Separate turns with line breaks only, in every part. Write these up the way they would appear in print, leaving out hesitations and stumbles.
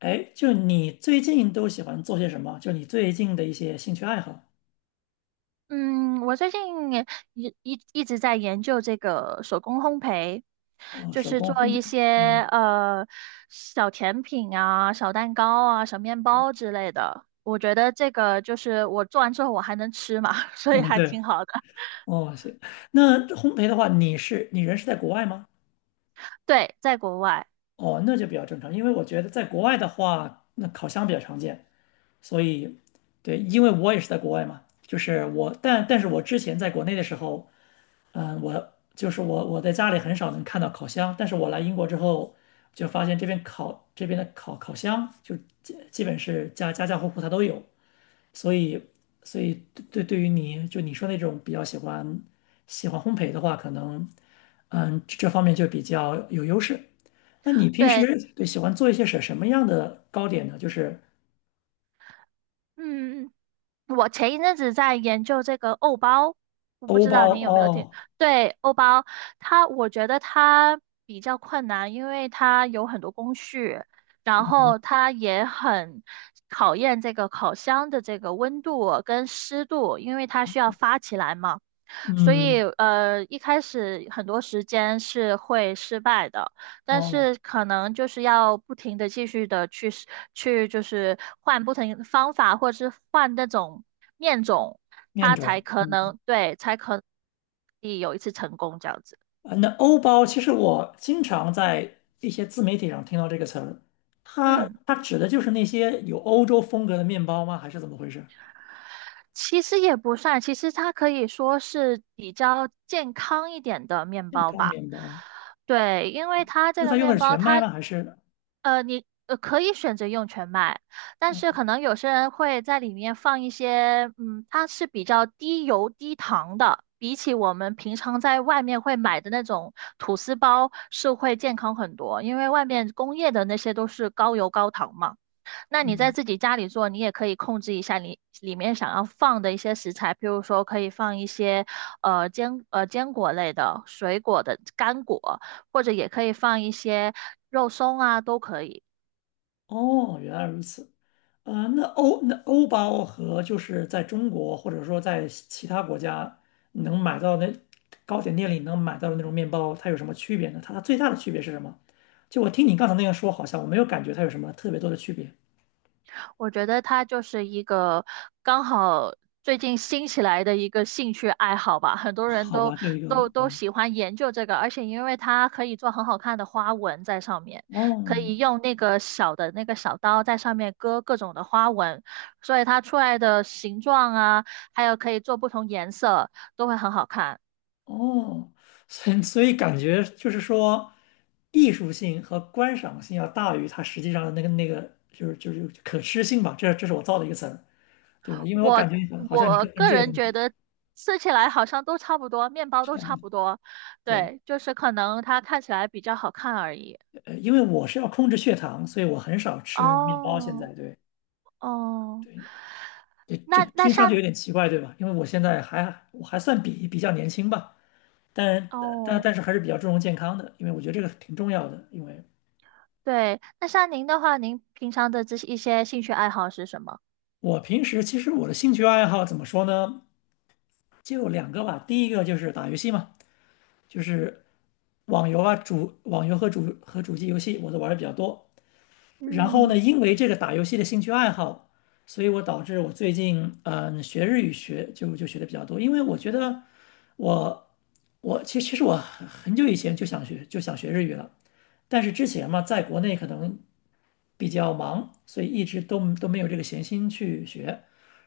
哎，就你最近都喜欢做些什么？就你最近的一些兴趣爱好？
嗯，我最近也一直在研究这个手工烘焙，
哦，
就
手
是
工
做
烘
一
焙。嗯
些小甜品啊、小蛋糕啊、小面包之类的。我觉得这个就是我做完之后我还能吃嘛，所以
嗯，
还
对。
挺好的。
哦，行。那这烘焙的话，你人是在国外吗？
对，在国外，
哦，那就比较正常，因为我觉得在国外的话，那烤箱比较常见，所以对，因为我也是在国外嘛，就是我，但是我之前在国内的时候。嗯，我就是我在家里很少能看到烤箱，但是我来英国之后就发现这边的烤箱就基本是家家户户它都有，所以所以对于你说那种比较喜欢烘焙的话，可能这方面就比较有优势。那你平时，
对。
对，喜欢做一些什么样的糕点呢？就是
嗯，我前一阵子在研究这个欧包，我不
欧
知
包
道您有没有听？
哦，
对，欧包，我觉得它比较困难，因为它有很多工序，然后它也很考验这个烤箱的这个温度跟湿度，因为它需要发起来嘛。所
嗯，
以，一开始很多时间是会失败的，但
哦，
是可能就是要不停的继续的去试去，就是换不同的方法，或者是换那种面种，
面
它才
种，
可
嗯。
能对，才可以有一次成功这样子。
那欧包其实我经常在一些自媒体上听到这个词儿，它
嗯，
它指的就是那些有欧洲风格的面包吗？还是怎么回事？
其实也不算，其实它可以说是比较健康一点的面包
干
吧。
面包？
对，因为它这
那它
个
用的
面
是
包
全麦
它
吗？还是？
你可以选择用全麦，但是可能有些人会在里面放一些，嗯，它是比较低油低糖的，比起我们平常在外面会买的那种吐司包是会健康很多，因为外面工业的那些都是高油高糖嘛。那你在自己家里做，你也可以控制一下你里面想要放的一些食材，譬如说可以放一些坚果类的、水果的干果，或者也可以放一些肉松啊，都可以。
哦，原来如此。啊，那欧包和就是在中国或者说在其他国家能买到的糕点店里能买到的那种面包，它有什么区别呢？它最大的区别是什么？就我听你刚才那样说，好像我没有感觉它有什么特别多的区别。
我觉得它就是一个刚好最近兴起来的一个兴趣爱好吧，很多人
好
都
吧，就一个
都都喜欢研究这个，而且因为它可以做很好看的花纹在上面，可
哦，
以用那个小的那个小刀在上面割各种的花纹，所以它出来的形状啊，还有可以做不同颜色，都会很好看。
哦，所以感觉就是说，艺术性和观赏性要大于它实际上的那个，就是可吃性吧。这是我造的一个词儿，对吧？因为我
我
感觉好像你
我
更关
个
注这些
人
东
觉
西
得吃起来好像都差不多，面包
差
都
不
差
多。
不多。
对，
对，就是可能它看起来比较好看而已。
因为我是要控制血糖，所以我很少吃面包。现
哦。
在，对。
哦，
对，这这
那那
听上去
像
有点奇怪，对吧？因为我现在还算比较年轻吧，但但
哦，
但是还是比较注重健康的，因为我觉得这个挺重要的。因为
对，那像您的话，您平常的这些一些兴趣爱好是什么？
我平时，其实我的兴趣爱好怎么说呢？就两个吧。第一个就是打游戏嘛，就是网游啊，网游和主机游戏我都玩的比较多。然后呢，
嗯。
因为这个打游戏的兴趣爱好，所以导致我最近学日语学就就学的比较多，因为我觉得我我其实我很久以前就想学日语了，但是之前嘛，在国内可能。比较忙，所以一直都没有这个闲心去学。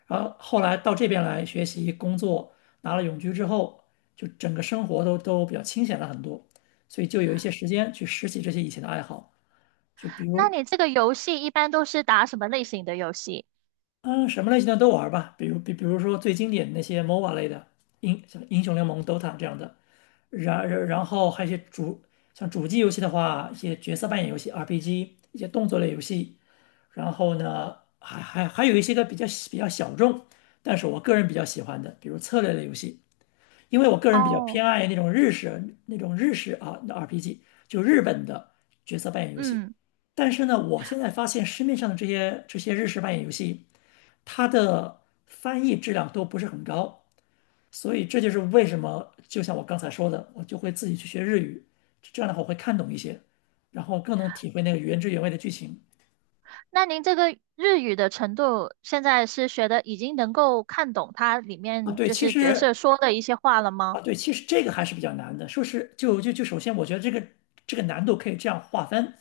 然后后来到这边来学习工作，拿了永居之后，就整个生活都比较清闲了很多，所以就有一些时间去拾起这些以前的爱好，就比
那
如
你这个游戏一般都是打什么类型的游戏？
嗯什么类型的都玩吧，比如说最经典的那些 MOBA 类的像英雄联盟、DOTA 这样的，然后还有一些像主机游戏的话，一些角色扮演游戏、RPG，一些动作类游戏。然后呢，还有一些个比较小众，但是我个人比较喜欢的，比如策略类游戏，因为我个人比较
哦。
偏爱那种日式啊的 RPG，就日本的角色扮演游戏。
嗯，
但是呢，我现在发现市面上的这些日式扮演游戏，它的翻译质量都不是很高，所以这就是为什么，就像我刚才说的，我就会自己去学日语，这样的话我会看懂一些，然后更能体会那个原汁原味的剧情。
那您这个日语的程度现在是学的已经能够看懂它里
啊，
面
对，
就
其
是角色
实
说的一些话了吗？
啊，对，其实这个还是比较难的。说是就就就首先，我觉得这个难度可以这样划分：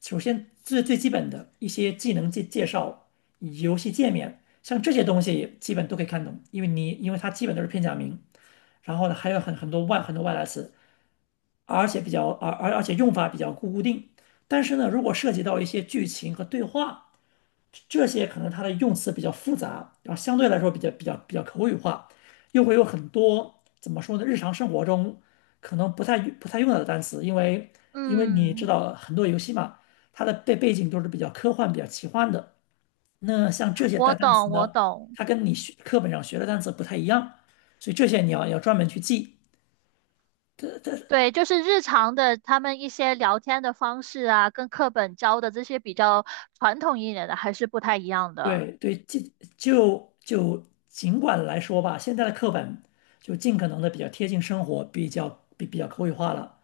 首先最基本的一些技能介绍、游戏界面，像这些东西基本都可以看懂，因为它基本都是片假名。然后呢，还有很多外来词，而且用法比较固定。但是呢，如果涉及到一些剧情和对话，这些可能它的用词比较复杂，然后相对来说比较口语化，又会有很多怎么说呢？日常生活中可能不太用到的单词，因为你知
嗯，
道很多游戏嘛，它的背景都是比较科幻、比较奇幻的。那像这些
我
单词
懂，我
呢，
懂。
它跟你学课本上学的单词不太一样，所以这些你要专门去记。它它
对，就是日常的他们一些聊天的方式啊，跟课本教的这些比较传统一点的还是不太一样的。
对对，尽就就尽管来说吧，现在的课本就尽可能的比较贴近生活，比较口语化了。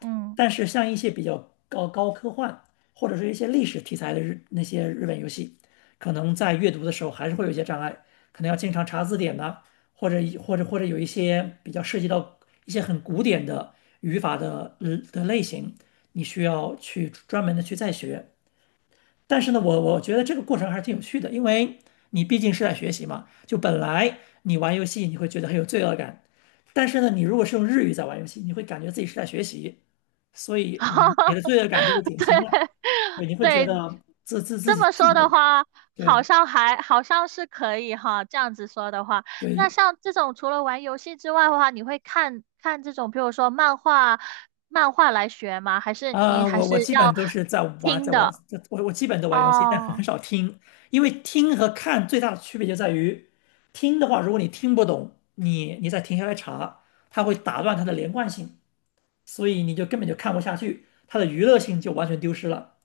嗯。
但是像一些比较高科幻或者是一些历史题材的那些日本游戏，可能在阅读的时候还是会有一些障碍，可能要经常查字典呐、或者有一些比较涉及到一些很古典的语法的类型，你需要去专门的去再学。但是呢，我觉得这个过程还是挺有趣的，因为你毕竟是在学习嘛。就本来你玩游戏你会觉得很有罪恶感，但是呢，你如果是用日语在玩游戏，你会感觉自己是在学习，所以你的罪恶感就会 减
对
轻了。对，你会觉
对，
得自自自
这
己
么
自
说的
己
话，好
对
像还好像是可以哈。这样子说的话，那
对。
像这种除了玩游戏之外的话，你会看看这种，比如说漫画，漫画来学吗？还是你
啊，
还
我
是
基本
要
都是在玩
听
在玩，
的？
我基本都玩游戏，但很
哦。
少听，因为听和看最大的区别就在于，听的话，如果你听不懂，你再停下来查，它会打断它的连贯性。所以你就根本就看不下去，它的娱乐性就完全丢失了。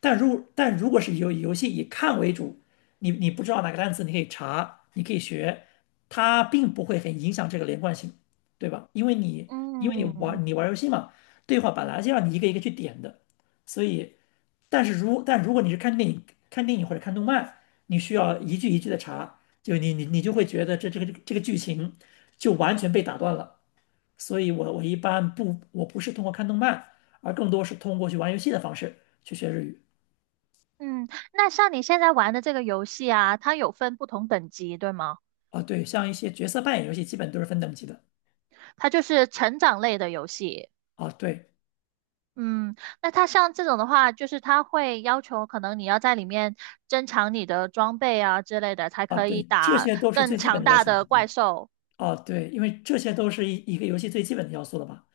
但如果是游戏以看为主，你不知道哪个单词，你可以查，你可以学，它并不会很影响这个连贯性，对吧？因为你因为你
嗯。
玩你玩游戏嘛，对话本来就要你一个一个去点的，所以，但如果你是看电影或者看动漫，你需要一句一句的查，就你就会觉得这个剧情就完全被打断了。所以我一般不，我不是通过看动漫，而更多是通过去玩游戏的方式去学日语。
嗯，那像你现在玩的这个游戏啊，它有分不同等级，对吗？
啊，对，像一些角色扮演游戏，基本都是分等级的。
它就是成长类的游戏。
啊，对，
嗯，那它像这种的话，就是它会要求可能你要在里面增强你的装备啊之类的，才
啊，
可以
对，这
打
些都是最
更
基本
强
的要
大
求了。
的怪
对，
兽。
啊，对，因为这些都是一个游戏最基本的要素了吧？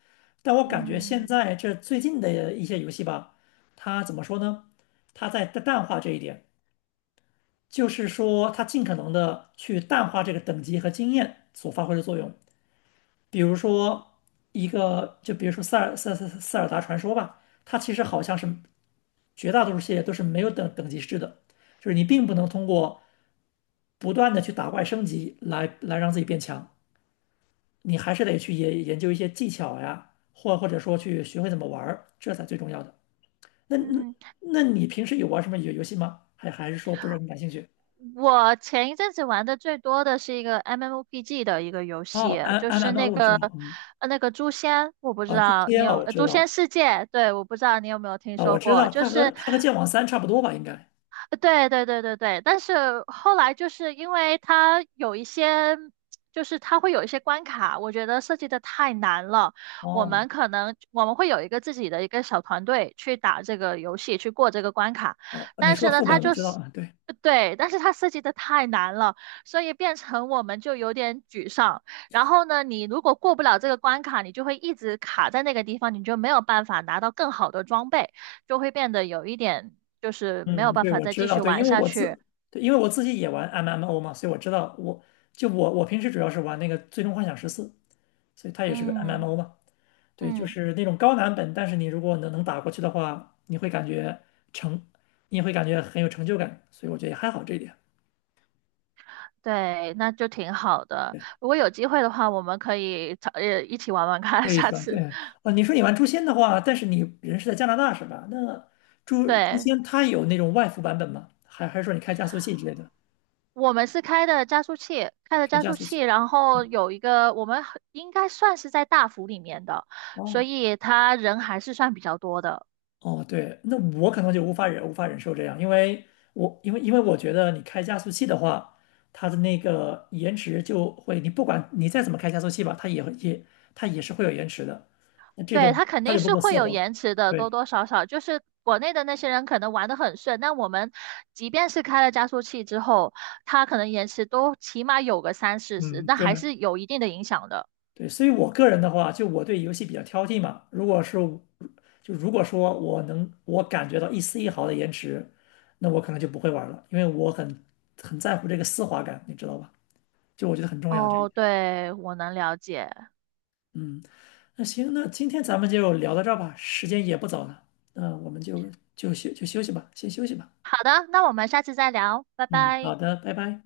但我感觉现
嗯。
在最近的一些游戏吧，它怎么说呢？它在淡化这一点，就是说它尽可能的去淡化这个等级和经验所发挥的作用。比如说一个，就比如说塞尔达传说吧，它其实好像是绝大多数系列都是没有等级制的，就是你并不能通过不断的去打怪升级来让自己变强，你还是得去研究一些技巧呀，或者说去学会怎么玩儿，这才最重要的。那那
嗯，
那你平时有玩什么游戏吗？还是说不是很感兴趣？
我前一阵子玩的最多的是一个 MMOPG 的一个游
哦
戏，
，M
就
M
是
M O
那
我知
个
道，嗯，
那个诛仙，我不知
啊，诛
道你
仙啊
有
我知
诛仙
道，
世界，对，我不知道你有没有听说过，就
它和
是。
它和剑网三差不多吧，应该。
对对对对对，但是后来就是因为它有一些，就是它会有一些关卡，我觉得设计的太难了。我
哦
们可能我们会有一个自己的一个小团队去打这个游戏，去过这个关卡，
哦，你
但
说
是呢，
副
它
本我
就
知道
是。
啊，对，
对，但是它设计的太难了，所以变成我们就有点沮丧。然后呢，你如果过不了这个关卡，你就会一直卡在那个地方，你就没有办法拿到更好的装备。就会变得有一点就是没有
嗯，嗯
办
对，
法
我
再
知
继
道，
续
对，因
玩
为
下
我
去。
自，对，因为我自己也玩 MMO 嘛，所以我知道我，就我平时主要是玩那个《最终幻想十四》，所以它也是个
嗯。
MMO 嘛，对，就
嗯，
是那种高难本，但是你如果能打过去的话，你会感觉成，你也会感觉很有成就感，所以我觉得也还好这一点，
对，那就挺好的。
对，
如果有机会的话，我们可以找一起玩玩看，
可以是
下
吧？
次。
对，哦，你说你玩《诛仙》的话，但是你人是在加拿大是吧？那诛诛
对，
仙它有那种外服版本吗？还是说你开加速器之类的，
我们是开的加速器，开的
开
加
加
速
速
器，
器？
然后有一个我们很应该算是在大服里面的，所
哦。
以他人还是算比较多的。
哦，对，那我可能就无法忍受这样，因为我觉得你开加速器的话，它的那个延迟就会，你不管你再怎么开加速器吧，它也是会有延迟的。那这
对，
种
它肯
它
定
就不
是
够
会
丝
有
滑。
延迟的，多
对，
多少少。就是国内的那些人可能玩得很顺，但我们即便是开了加速器之后，它可能延迟都起码有个三四十，
嗯，
那
对
还是有一定的影响的。
对，所以我个人的话，就我对游戏比较挑剔嘛。如果说我感觉到一丝一毫的延迟，那我可能就不会玩了，因为我很在乎这个丝滑感，你知道吧？就我觉得很重要这一
哦，
点。
对，我能了解。
嗯，那行，那今天咱们就聊到这儿吧，时间也不早了，那我们就休息吧，先休息吧。
好的，那我们下次再聊，拜
嗯，好
拜。
的，拜拜。